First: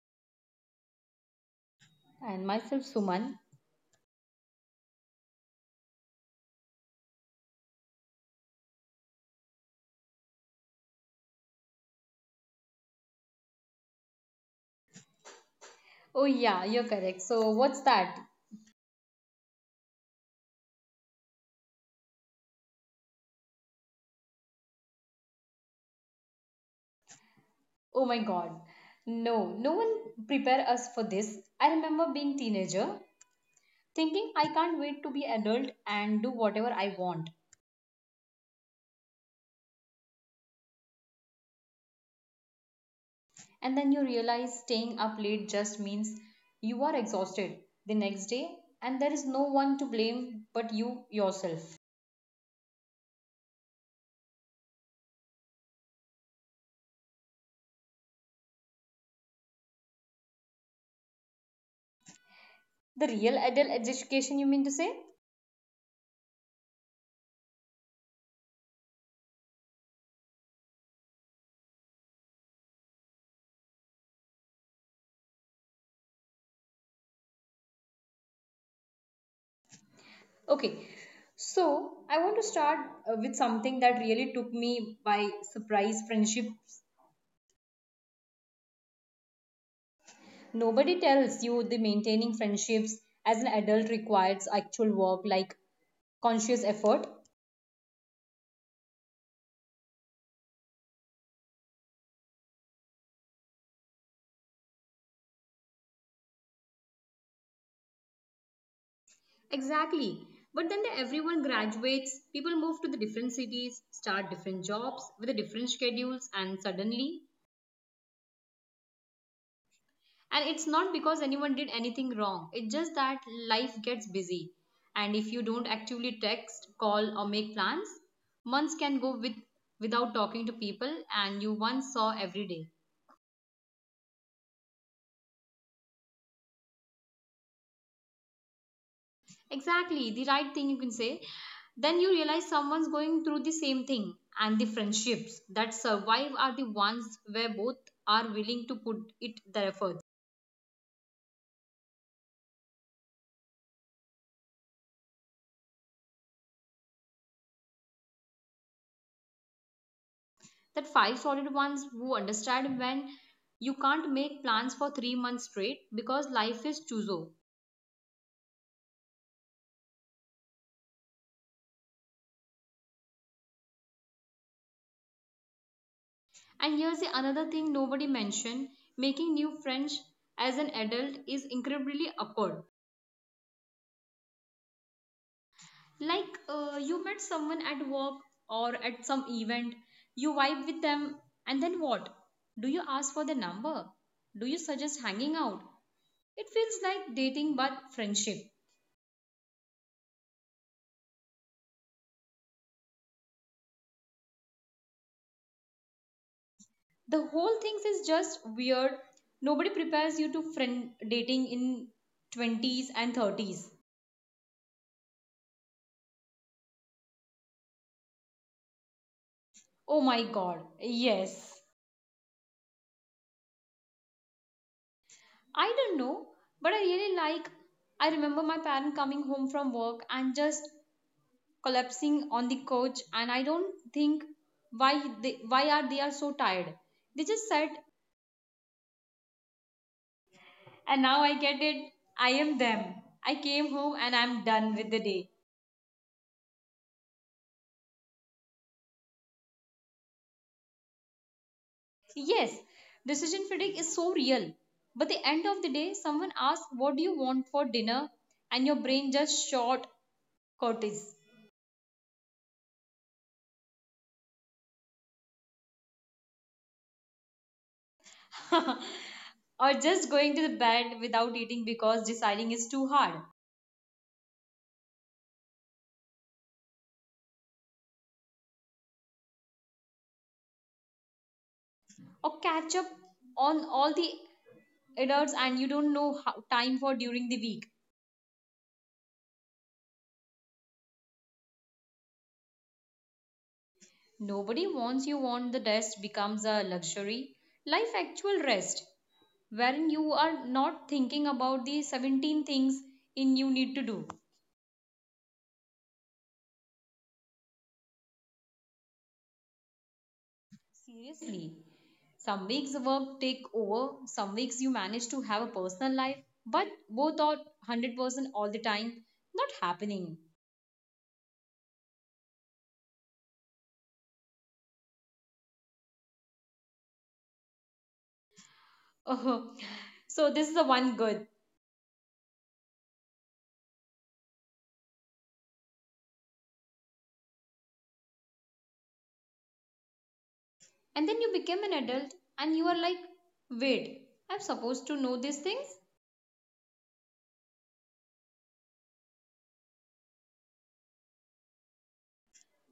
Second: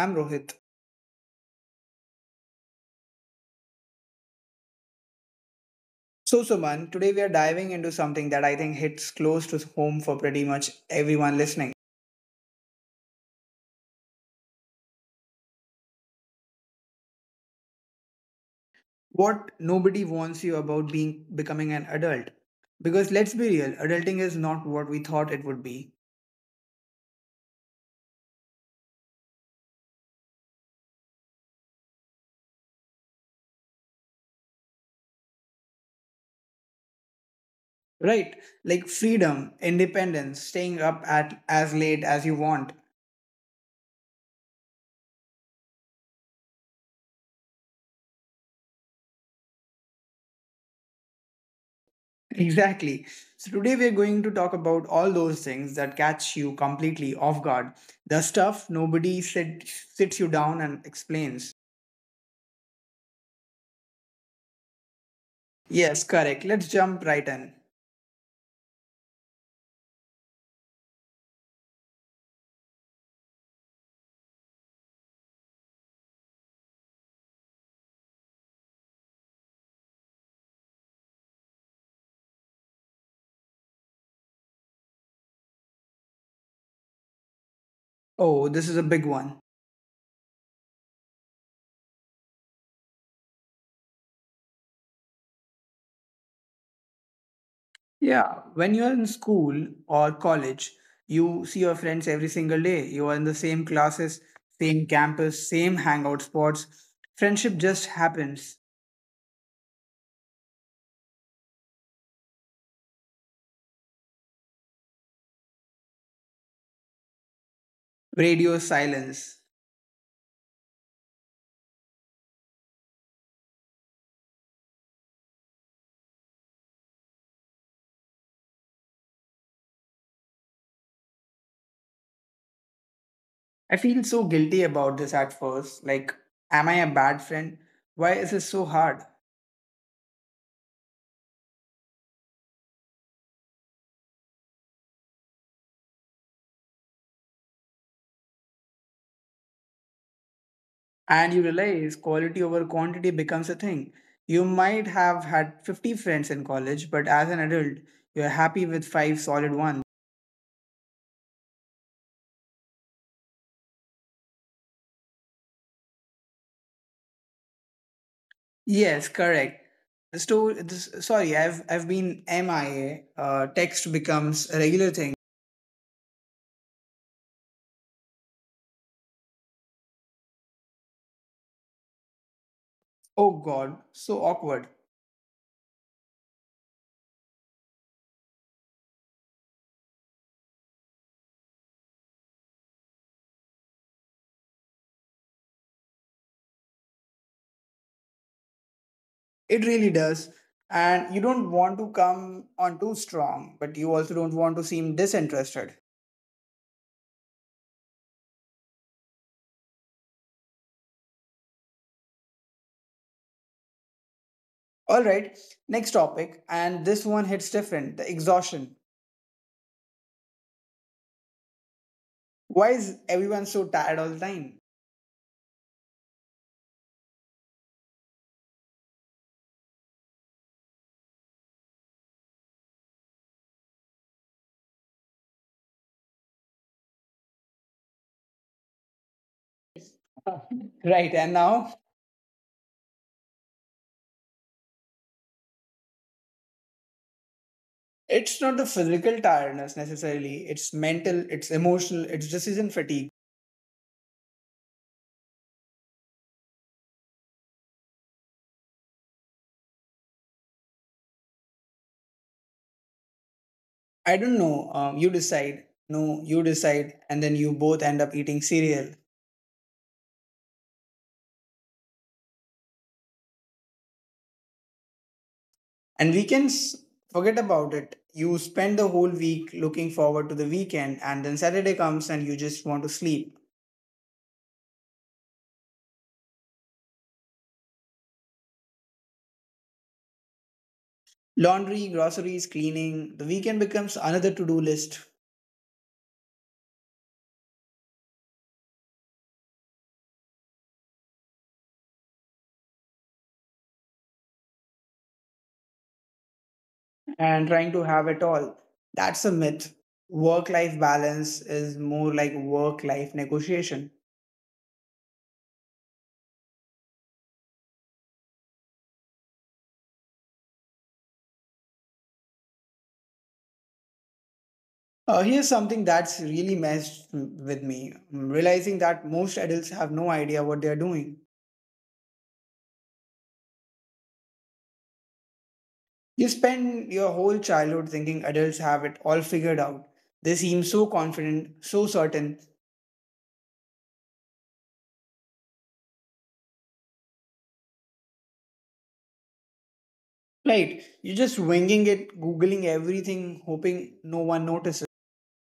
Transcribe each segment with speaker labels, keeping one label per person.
Speaker 1: I'm Rohit.
Speaker 2: And myself, Suman.
Speaker 1: So, Suman, today we are diving into something that I think hits close to home for pretty much everyone listening.
Speaker 2: Oh, yeah, you're correct. So, what's that?
Speaker 1: What nobody warns you about being becoming an adult. Because let's be real, adulting is not what we thought it would be.
Speaker 2: Oh my god. No, no one prepare us for this. I remember being teenager, thinking I can't wait to be adult and do whatever I want.
Speaker 1: Right? Like freedom, independence, staying up at as late
Speaker 2: And
Speaker 1: as
Speaker 2: then
Speaker 1: you
Speaker 2: you
Speaker 1: want.
Speaker 2: realize staying up late just means you are exhausted the next day and there is no one to blame but you yourself.
Speaker 1: Exactly. So today we're going to talk about all those things that catch you completely off guard. The stuff nobody sits you down and explains.
Speaker 2: The real adult education, you mean to say?
Speaker 1: Yes, correct. Let's jump right in.
Speaker 2: Okay, so I want to start with something that really took me by surprise friendships. Nobody tells you the maintaining friendships as an adult requires actual work like conscious effort.
Speaker 1: Oh, this is a big one. Yeah, when you're in school or college, you see your friends every single day. You are in the
Speaker 2: Exactly.
Speaker 1: same
Speaker 2: But then
Speaker 1: classes,
Speaker 2: the, everyone
Speaker 1: same campus, same
Speaker 2: graduates,
Speaker 1: hangout
Speaker 2: people move to
Speaker 1: spots.
Speaker 2: the different
Speaker 1: Friendship
Speaker 2: cities,
Speaker 1: just
Speaker 2: start
Speaker 1: happens.
Speaker 2: different jobs with the different schedules, and suddenly and it's not because anyone did anything wrong,
Speaker 1: Radio
Speaker 2: it's just that
Speaker 1: silence.
Speaker 2: life gets busy. And if you don't actively text, call, or make plans, months can go without talking to people and you once saw every day.
Speaker 1: I feel so guilty about this at first. Like, am I a bad friend? Why is it so
Speaker 2: Exactly,
Speaker 1: hard?
Speaker 2: the right thing you can say. Then you realize someone's going through the same thing, and the friendships that survive are the ones where both are willing to put it their effort.
Speaker 1: And you realize quality over quantity becomes a thing. You might have had 50 friends in college, but as an adult, you're happy with five solid ones.
Speaker 2: That five solid ones who understand when you can't make plans for 3 months straight because life is chooso.
Speaker 1: Yes, correct. The I've been MIA. Text becomes a regular thing.
Speaker 2: And here's the another thing nobody mentioned making new friends as an adult is incredibly awkward.
Speaker 1: Oh God, so awkward.
Speaker 2: Like you met someone at work or at some event, you vibe with them, and then what? Do you ask for their number? Do you suggest hanging out? It feels like dating but friendship.
Speaker 1: It really does. And you don't want to come on too strong, but you also don't want to seem disinterested.
Speaker 2: The whole things is just weird, nobody prepares you to friend dating in 20s and 30s.
Speaker 1: All right, next topic, and this one hits different, the exhaustion.
Speaker 2: Oh my god, yes.
Speaker 1: Why is everyone so tired all the time?
Speaker 2: I don't know, but I really like, I remember my parent coming home from work and just collapsing on the couch and I don't think why they, why are they are so tired, they just said. And
Speaker 1: Right,
Speaker 2: now
Speaker 1: and
Speaker 2: I
Speaker 1: now
Speaker 2: get it, I am them. I came home and I'm done with the day.
Speaker 1: it's not the physical tiredness necessarily, it's mental, it's emotional, it's decision
Speaker 2: Yes,
Speaker 1: fatigue.
Speaker 2: decision fatigue is so real. But the end of the day, someone asks, what do you want for dinner? And your brain just short cortis.
Speaker 1: I don't know, you decide. No, you decide, and then you both end up eating cereal.
Speaker 2: Or just going to the bed without eating because deciding is too hard.
Speaker 1: And weekends, forget about it. You spend the whole week looking forward to the weekend, and then Saturday comes and you just want to
Speaker 2: Or
Speaker 1: sleep.
Speaker 2: catch up on all the adults and you don't know how time for during the week.
Speaker 1: Laundry, groceries, cleaning, the weekend becomes another to do list.
Speaker 2: Nobody wants you want the rest becomes a luxury. Life actual rest wherein you are not thinking about the 17 things in you need to do.
Speaker 1: And trying to have it all. That's a myth. Work life balance is more like work life
Speaker 2: Seriously,
Speaker 1: negotiation.
Speaker 2: some weeks work take over, some weeks you manage to have a personal life, but both are 100% all the time. Not happening.
Speaker 1: Here's something that's really messed with me. I'm realizing that most adults have no idea what they're doing.
Speaker 2: Oh, so, this is the one good.
Speaker 1: You spend your whole childhood thinking adults have it all figured out. They seem so confident, so certain.
Speaker 2: And then you become an adult and you are like, wait, I'm supposed to know these things?
Speaker 1: Right, you're just winging it, googling everything, hoping no one notices.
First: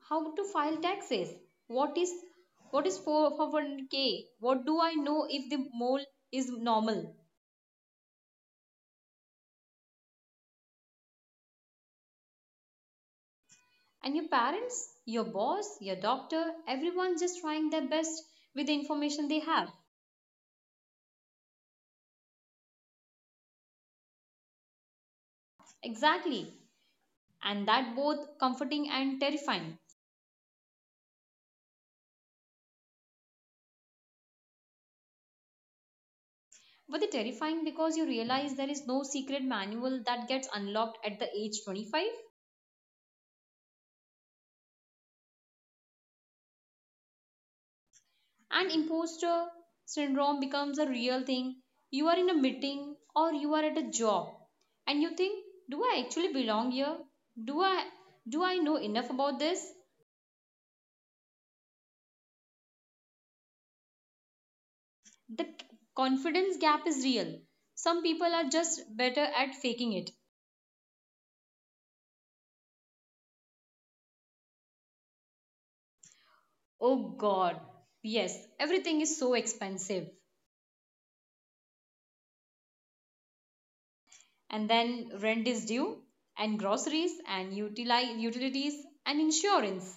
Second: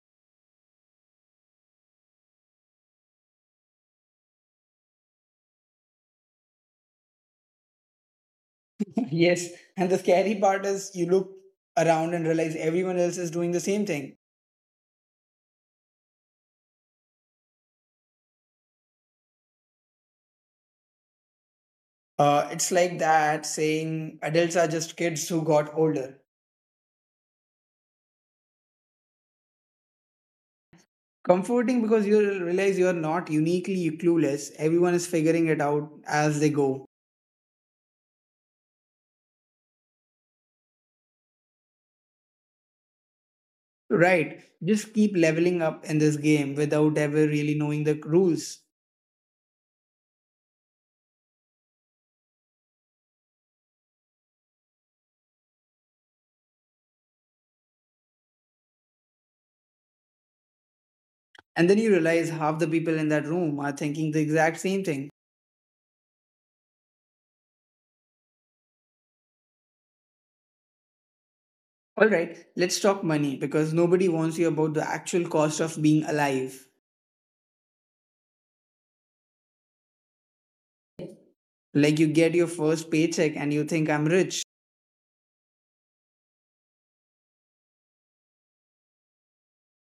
Speaker 2: How to file taxes? What is, what is 4 401k? What do I know if the mole is normal?
Speaker 1: Yes, and the scary part is you look around and realize everyone else is doing the same thing.
Speaker 2: And your parents, your boss, your doctor, everyone's just trying their best with the information they have.
Speaker 1: It's like that saying adults are just kids who got
Speaker 2: Exactly.
Speaker 1: older.
Speaker 2: And that both comforting and terrifying.
Speaker 1: Comforting because you realize you are not uniquely clueless. Everyone is figuring it out as they
Speaker 2: But the
Speaker 1: go.
Speaker 2: terrifying because you realize there is no secret manual that gets unlocked at the age 25
Speaker 1: Right. Just keep leveling up in this game without ever really knowing the rules.
Speaker 2: and imposter syndrome becomes a real thing. You are in a meeting or you are at a job and you think, do I actually belong here? Do I do I know enough about this?
Speaker 1: And then you realize half the people in that room are thinking the exact same thing.
Speaker 2: The confidence gap is real. Some people are just better at faking it.
Speaker 1: All right, let's talk money because nobody wants you about the actual cost of being alive.
Speaker 2: Oh god, yes, everything is so expensive.
Speaker 1: Like you get your first paycheck and you think I'm rich.
Speaker 2: And then rent is due, and groceries, and utilities, and insurance.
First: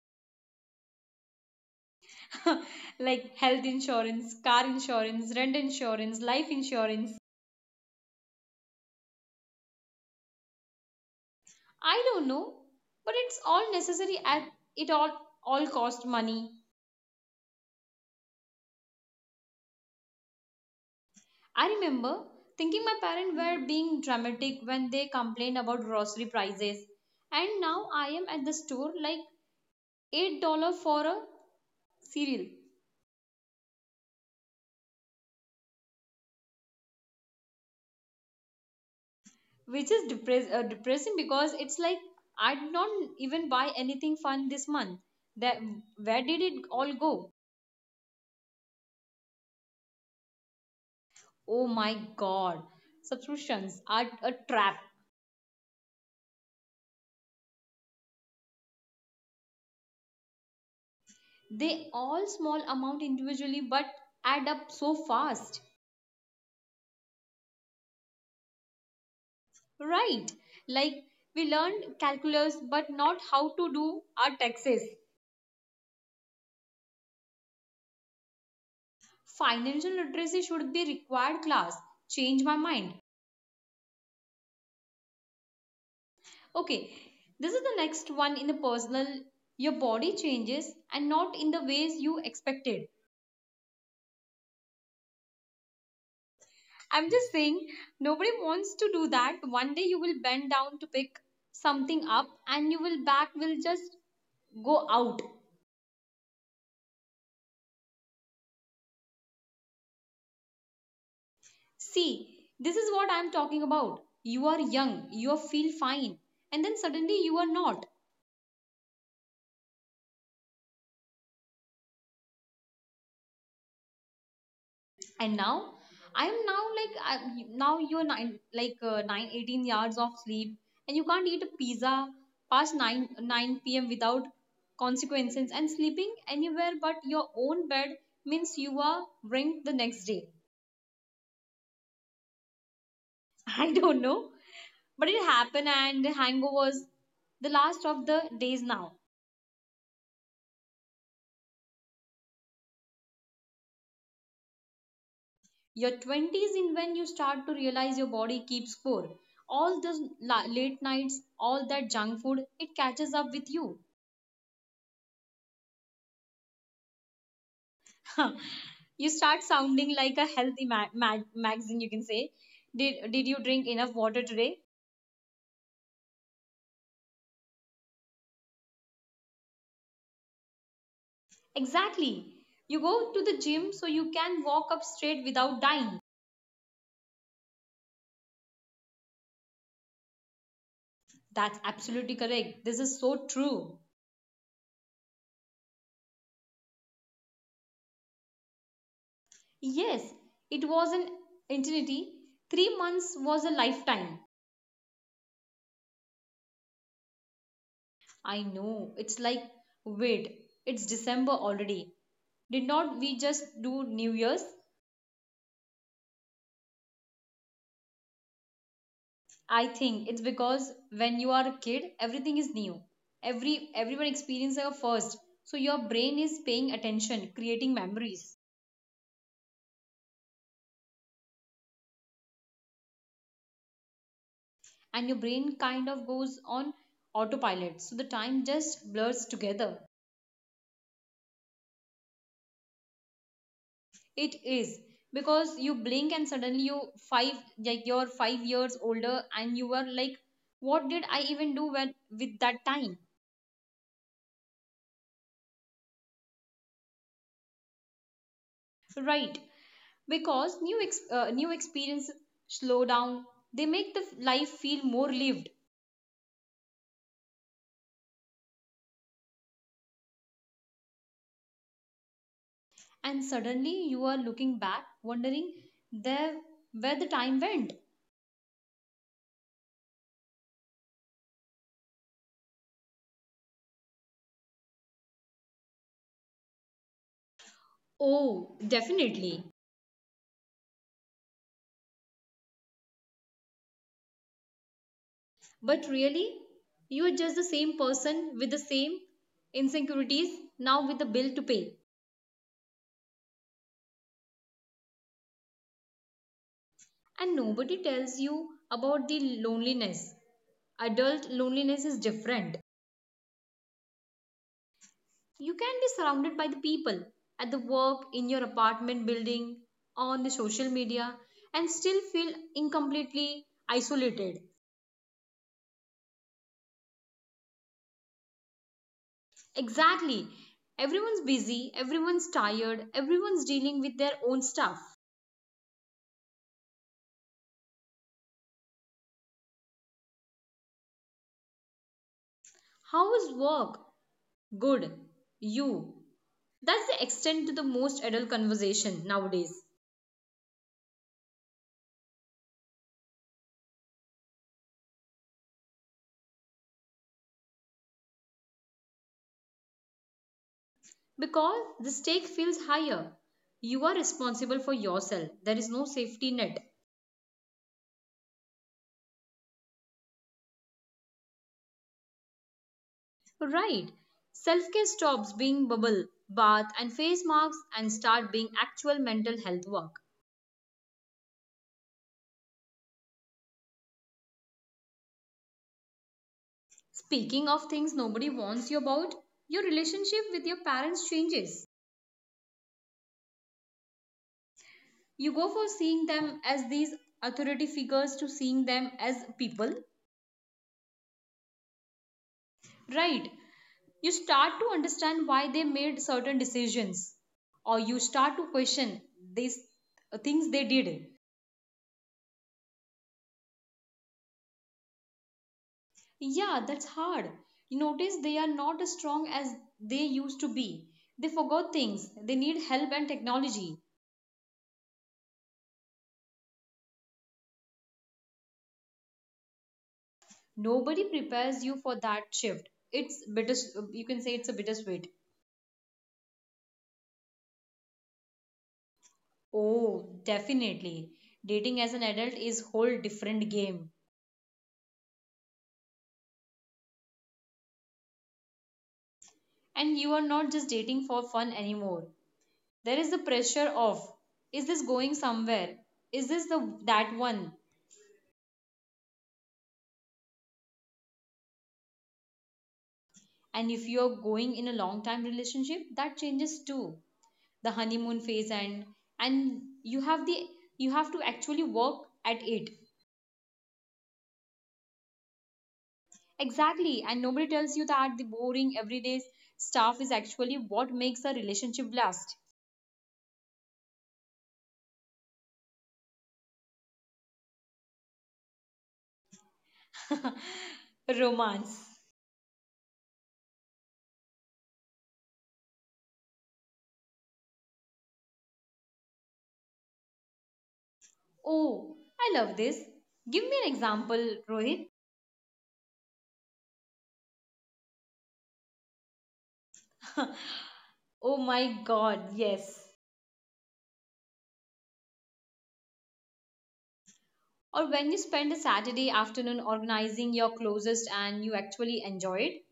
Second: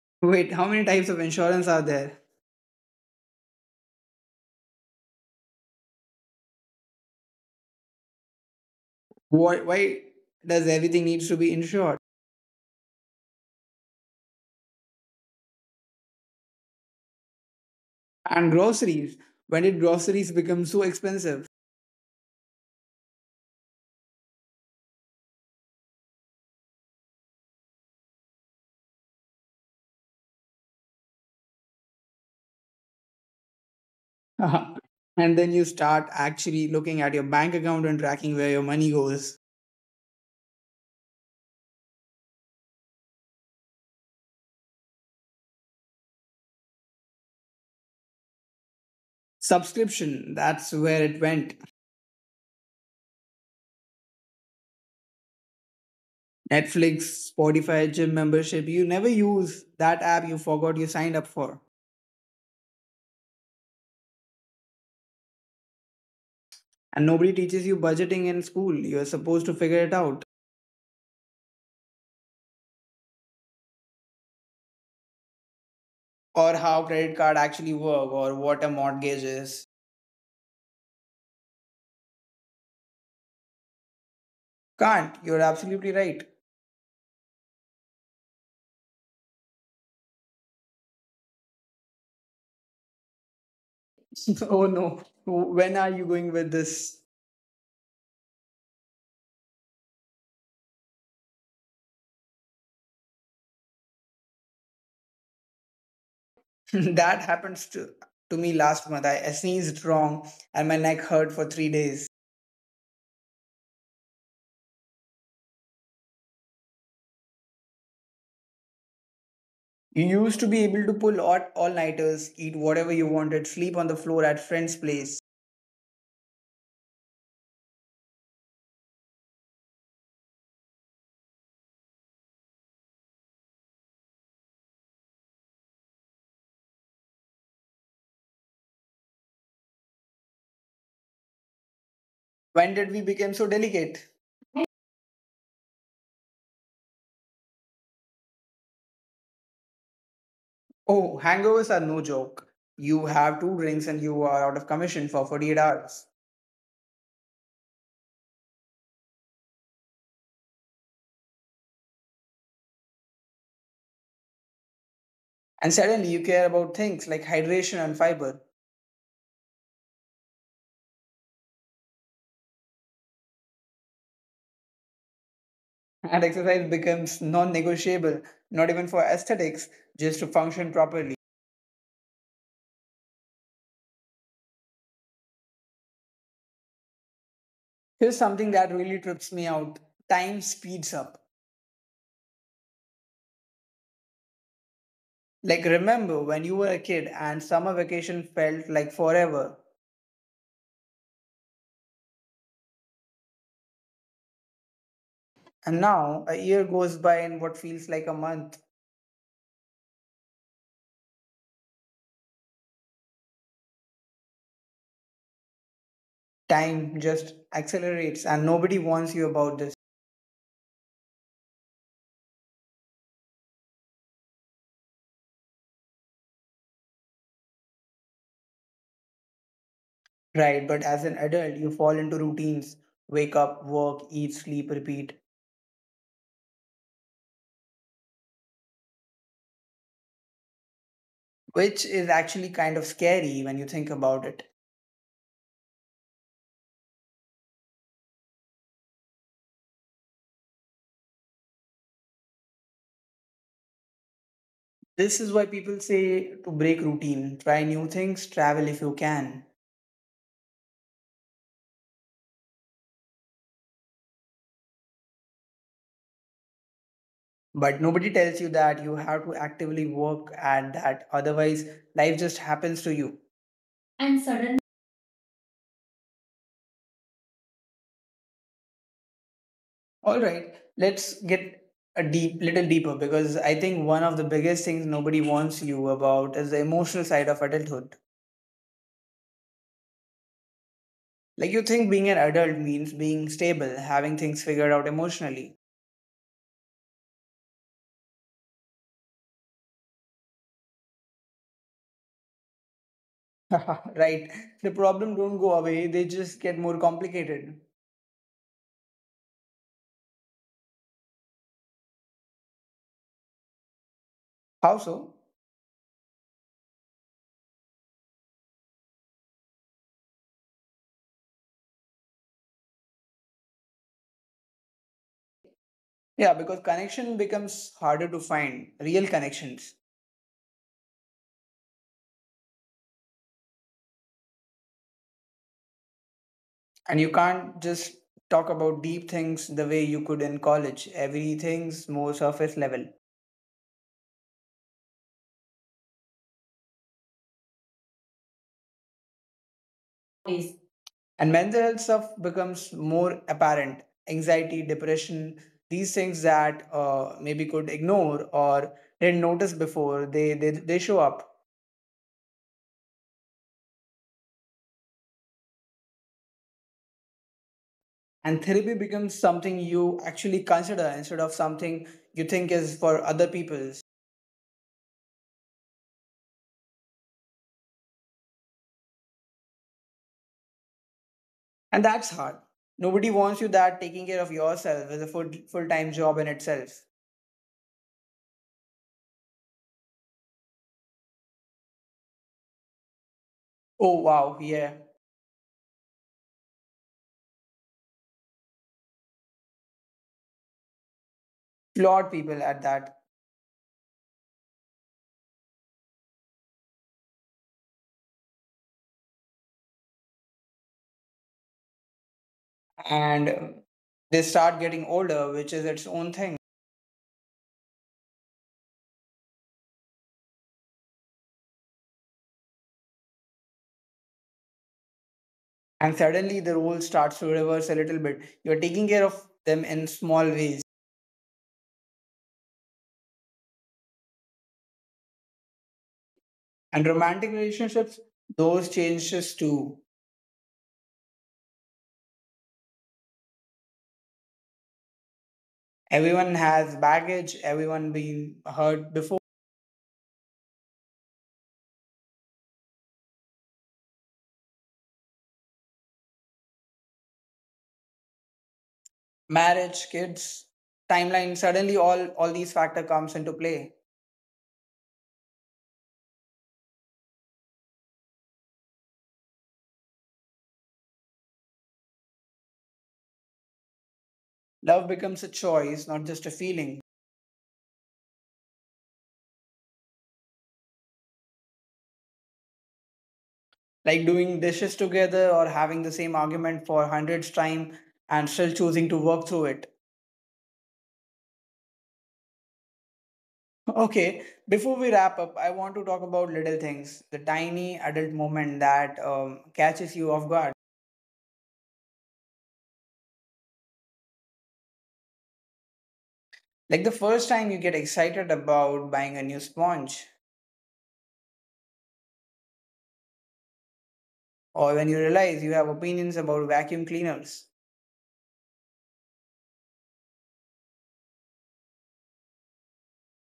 Speaker 1: Wait, how many types of insurance are there?
Speaker 2: Like health insurance, car insurance, rent insurance, life insurance.
Speaker 1: Why, does everything needs to be insured?
Speaker 2: I don't know, but it's all necessary at, it all cost money.
Speaker 1: And groceries. When did groceries become so expensive?
Speaker 2: I remember thinking my parents were being dramatic when they complained about grocery prices. And now I am at the store like $8 for a cereal,
Speaker 1: And then you start actually looking at your bank account and tracking where your money goes.
Speaker 2: which is depressing because it's like I did not even buy anything fun this month. That, where did it all go?
Speaker 1: Subscription, that's where it went.
Speaker 2: Oh my god. Subscriptions are a trap.
Speaker 1: Netflix, Spotify, gym membership. You never use that app you forgot you signed up for.
Speaker 2: They all small amount individually but add up so fast.
Speaker 1: And nobody teaches you budgeting in school. You're supposed to figure it out.
Speaker 2: Right. Like we learned calculus but not how to do our taxes.
Speaker 1: Or how credit card actually work or what a mortgage is.
Speaker 2: Financial literacy should be required class. Change my mind.
Speaker 1: Can't. You're absolutely right.
Speaker 2: Okay. This is the next one in the personal, your body changes and not in the ways you expected.
Speaker 1: Oh no. When are you going with this?
Speaker 2: I'm just saying nobody wants to do that. One day you will bend down to pick something up and you will back will just go out.
Speaker 1: That happens to me last month. I sneezed wrong and my neck hurt for 3 days.
Speaker 2: See, this is what I'm talking about. You are young, you feel fine, and then suddenly you are not.
Speaker 1: You used to be able to pull all nighters, eat whatever you wanted, sleep on the floor at friend's place.
Speaker 2: And now, I'm now like I, now you're nine like 9 18 yards of sleep, and you can't eat a pizza past nine p.m. without consequences. And sleeping anywhere but your own bed means you are ringed the next day.
Speaker 1: When did we become so
Speaker 2: I don't
Speaker 1: delicate?
Speaker 2: know, but it happened, and the hangovers the last of the days now.
Speaker 1: Oh, hangovers are no joke. You have two drinks and you are out of commission for 48 hours.
Speaker 2: Your 20s in when you start to realize your body keeps score. All those late nights, all that junk food, it catches up with you.
Speaker 1: And suddenly you care about things like hydration and fiber.
Speaker 2: You start sounding like a healthy magazine, you can say. Did you drink enough water today?
Speaker 1: And exercise becomes non negotiable, not even for aesthetics, just to function properly.
Speaker 2: Exactly. You go to the gym so you can walk up straight without dying.
Speaker 1: Here's something that really trips me out. Time speeds up.
Speaker 2: That's absolutely correct. This is so true.
Speaker 1: Like, remember when you were a kid and summer vacation felt like forever.
Speaker 2: Yes, it was an eternity. 3 months was a lifetime.
Speaker 1: And now a year goes by in what feels like a month.
Speaker 2: I know. It's like, wait, it's December already. Did not we just do New Year's?
Speaker 1: Time just accelerates, and nobody warns
Speaker 2: I
Speaker 1: you
Speaker 2: think
Speaker 1: about
Speaker 2: it's
Speaker 1: this,
Speaker 2: because when you are a kid, everything is new. Everyone experiences a first. So your brain is paying attention, creating memories.
Speaker 1: right? But as an adult, you fall into routines. Wake up,
Speaker 2: And your
Speaker 1: work,
Speaker 2: brain
Speaker 1: eat,
Speaker 2: kind
Speaker 1: sleep,
Speaker 2: of
Speaker 1: repeat,
Speaker 2: goes on autopilot. So the time just blurs together.
Speaker 1: which is actually kind of scary when you think
Speaker 2: It
Speaker 1: about it.
Speaker 2: is because you blink and suddenly five you're 5 years older and you were like, what did I even do when with that time?
Speaker 1: This is why people say to break routine, try new things, travel if you
Speaker 2: Right?
Speaker 1: can.
Speaker 2: Because new experiences slow down. They make the life feel more lived,
Speaker 1: But nobody tells you that you have to actively work at that, otherwise life just happens to
Speaker 2: and
Speaker 1: you
Speaker 2: suddenly you are
Speaker 1: and
Speaker 2: looking
Speaker 1: suddenly
Speaker 2: back, wondering there where the time went.
Speaker 1: all right, let's get a deep little deeper because I think one of the biggest things nobody warns you about is the emotional side of adulthood.
Speaker 2: Oh, definitely.
Speaker 1: Like you think being an adult means being stable, having things figured out emotionally.
Speaker 2: But really, you are just the same person with the same insecurities now with the bill to pay.
Speaker 1: Right, the problem don't go away, they just get more
Speaker 2: And
Speaker 1: complicated.
Speaker 2: nobody tells you about the loneliness, adult loneliness is different.
Speaker 1: How so?
Speaker 2: You can be surrounded by the people at the work, in your apartment building, on the social media, and still feel incompletely isolated.
Speaker 1: Yeah, because connection becomes harder to find real connections.
Speaker 2: Exactly, everyone's busy, everyone's tired, everyone's dealing with their own stuff.
Speaker 1: And you can't just talk about deep things the way you could in college. Everything's more surface level.
Speaker 2: How is work, good, you, that's the extent to the most adult conversation nowadays.
Speaker 1: Please. And mental health stuff becomes more apparent. Anxiety, depression, these things that maybe could ignore or didn't notice before, they show up.
Speaker 2: Because the stake feels higher. You are responsible for yourself. There is no safety net.
Speaker 1: And therapy becomes something you actually consider instead of something you think is for other people's.
Speaker 2: Right. Self care stops being bubble, bath, and face masks and start being actual mental health work.
Speaker 1: And that's hard. Nobody wants you that taking care of yourself is a full time job in itself.
Speaker 2: Speaking of things nobody warns you about, your relationship with your parents changes.
Speaker 1: Oh wow, yeah.
Speaker 2: You go from seeing them as these authority figures to seeing them as people.
Speaker 1: Flawed people at that.
Speaker 2: Right. You start to understand why they made certain decisions or you start to question these things they did.
Speaker 1: And they start getting older, which is its own thing.
Speaker 2: Yeah, that's hard. You notice they are not as strong as they used to be, they forgot things, they need help and technology.
Speaker 1: And suddenly the role starts to reverse a little bit. You're taking care of them in small ways.
Speaker 2: Nobody prepares you for that shift, it's bitter, you can say it's a bittersweet.
Speaker 1: And romantic relationships, those changes too.
Speaker 2: Oh definitely, dating as an adult is whole different game.
Speaker 1: Everyone has baggage, everyone been hurt before.
Speaker 2: And you are not just dating for fun anymore, there is the pressure of, is this going somewhere, is this the that one.
Speaker 1: Marriage, kids, timeline, suddenly all these factor comes into play.
Speaker 2: And if you're going in a long time relationship that changes too, the honeymoon phase and and you have the you have to actually work at it.
Speaker 1: Love becomes a choice, not just a feeling.
Speaker 2: Exactly, and nobody tells you that the boring everyday stuff is actually what makes a relationship last.
Speaker 1: Like doing dishes together or having the same argument for hundreds time and still choosing to work through it.
Speaker 2: Romance.
Speaker 1: Okay, before we wrap up I want to talk about little things, the tiny adult moment that catches you off guard.
Speaker 2: Oh I love this, give me an example, Rohit.
Speaker 1: Like the first time you get excited about buying a new sponge
Speaker 2: Oh my god, yes.
Speaker 1: or when you realize you have opinions about vacuum cleaners.
Speaker 2: Or when you spend a Saturday afternoon organizing your closest and you actually enjoy it.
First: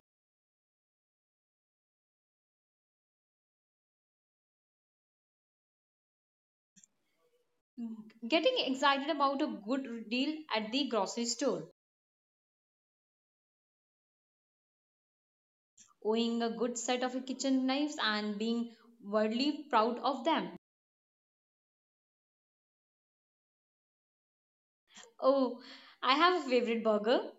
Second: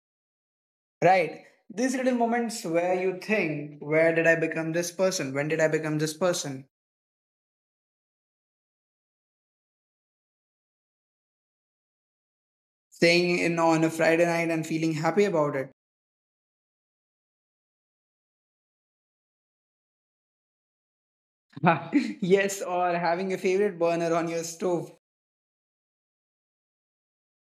Speaker 1: Right, these little moments where you think where did I become this person when did I become this person.
Speaker 2: Getting excited about a good deal at the grocery store,
Speaker 1: Staying in on a Friday night and feeling happy about it.
Speaker 2: owning a good set of kitchen knives and being wildly proud of them.
Speaker 1: Yes, or having a favorite burner on your stove.
Speaker 2: Oh, I have a favorite burger,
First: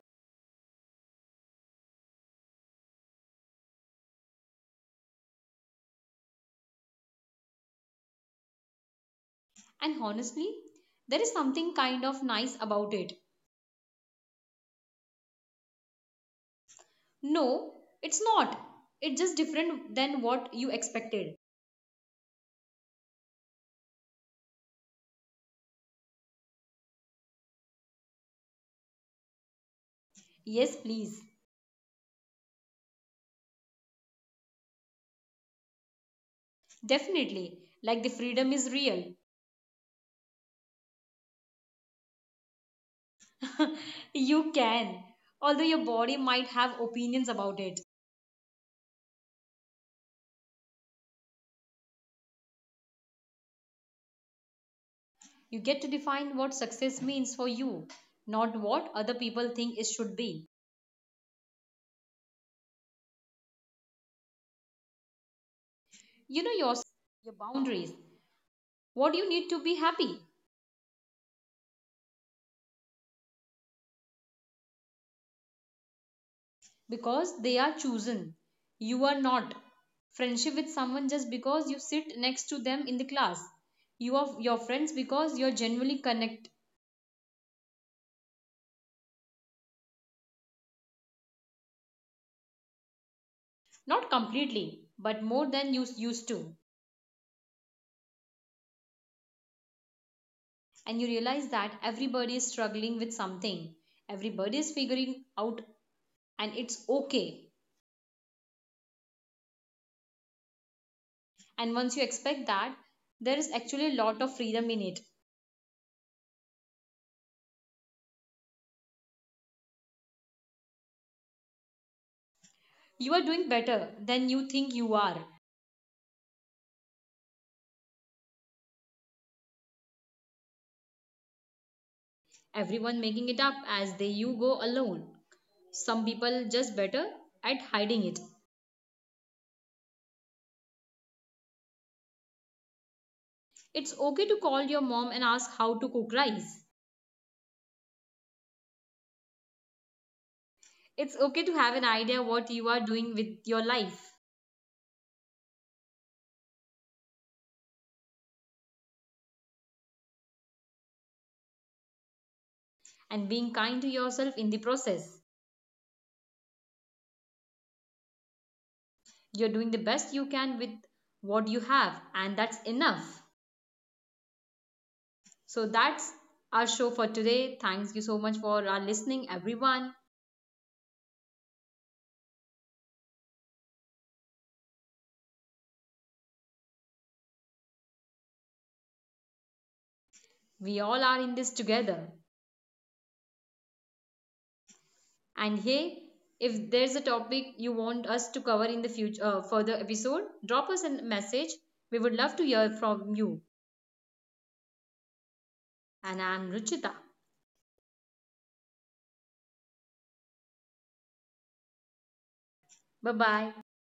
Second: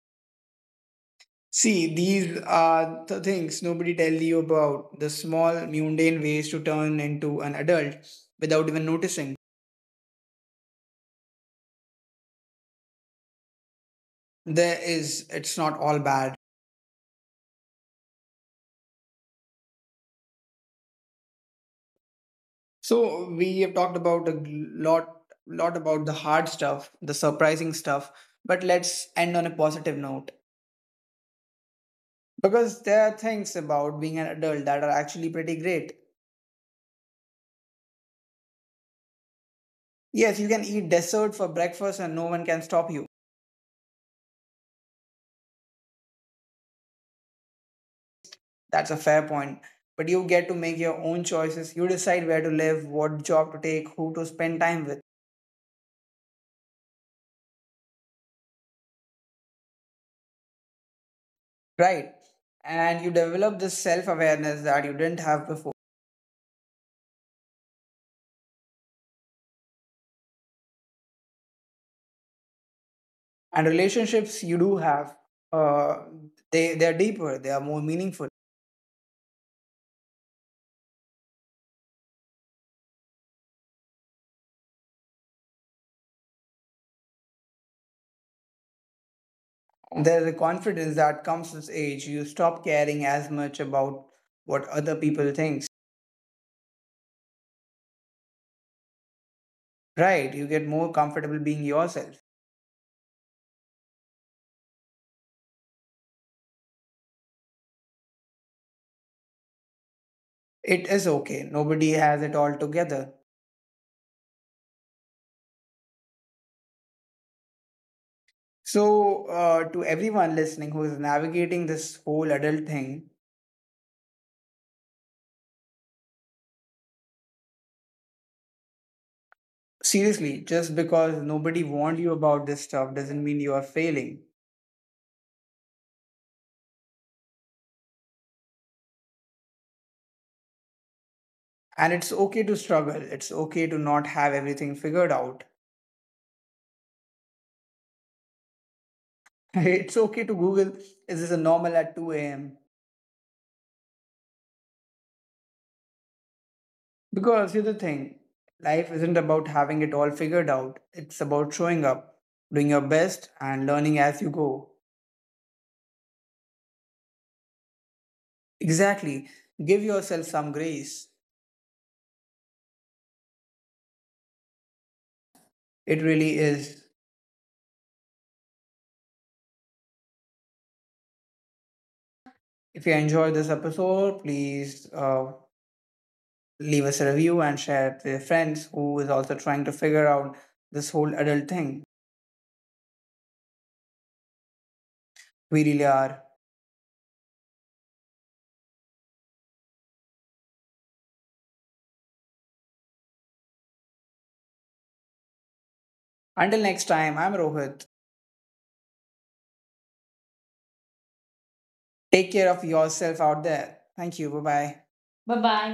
Speaker 1: See, these are the things nobody tells you about, the small, mundane ways to turn into an adult without even noticing.
Speaker 2: and honestly, there is something kind of nice about it.
Speaker 1: There is, it's not all bad.
Speaker 2: No, it's not. It's just different than what you expected.
Speaker 1: So, we have talked about lot about the hard stuff, the surprising stuff, but let's end on a positive note
Speaker 2: Yes, please.
Speaker 1: because there are things about being an adult that are actually pretty great.
Speaker 2: Definitely. Like the freedom is real.
Speaker 1: Yes, you can eat dessert for breakfast and no one can stop you.
Speaker 2: You can, although your body might have opinions about it.
Speaker 1: That's a fair point. But you get to make your own choices. You decide where to live, what job to take, who to spend time with,
Speaker 2: You get to define what success means for you, not what other people think it should be.
Speaker 1: right? And you develop this self awareness that you didn't have before.
Speaker 2: You know your boundaries, what you need to be happy,
Speaker 1: And relationships you do have, uh, they're deeper, they are more meaningful.
Speaker 2: because they are chosen. You are not. Friendship with someone just because you sit next to them in the class. You are your friends because you're genuinely connect,
Speaker 1: There's a confidence that comes with age. You stop caring as much about what other people think.
Speaker 2: not completely, but more than you used to.
Speaker 1: Right, you get more comfortable being yourself.
Speaker 2: And you realize that everybody is struggling with something, everybody is figuring out, and it's okay.
Speaker 1: It is okay. Nobody has it all together.
Speaker 2: And once you expect that, there is actually a lot of freedom in it.
Speaker 1: So, to everyone listening who is navigating this whole adult thing,
Speaker 2: You are doing better than you think you are.
Speaker 1: seriously, just because nobody warned you about this stuff doesn't mean you are failing.
Speaker 2: Everyone making it up as they you go alone, some people just better at hiding it.
Speaker 1: And it's okay to struggle. It's okay to not have everything figured out.
Speaker 2: It's okay to call your mom and ask how to cook rice.
Speaker 1: It's okay to Google, is this a normal at 2 a.m.?
Speaker 2: It's okay to have an idea what you are doing with your life
Speaker 1: Because here's the thing, life isn't about having it all figured out, it's about showing up, doing your best, and learning as you go.
Speaker 2: and being kind to yourself in the process.
Speaker 1: Exactly. Give yourself some grace.
Speaker 2: You're doing the best you can with what you have, and that's enough.
Speaker 1: It really is.
Speaker 2: So that's our show for today. Thanks you so much for our listening, everyone.
Speaker 1: If you enjoyed this episode, please leave us a review and share it with your friends who is also trying to figure out this whole adult thing.
Speaker 2: We all are in this together.
Speaker 1: We really are.
Speaker 2: And hey, if there's a topic you want us to cover in the future further episode, drop us a message. We would love to hear from you.
Speaker 1: Until next time, I'm Rohit.
Speaker 2: And I'm Ruchita.
Speaker 1: Take care of yourself out there. Thank you. Bye bye.
Speaker 2: Bye
Speaker 1: Bye
Speaker 2: bye.
Speaker 1: bye.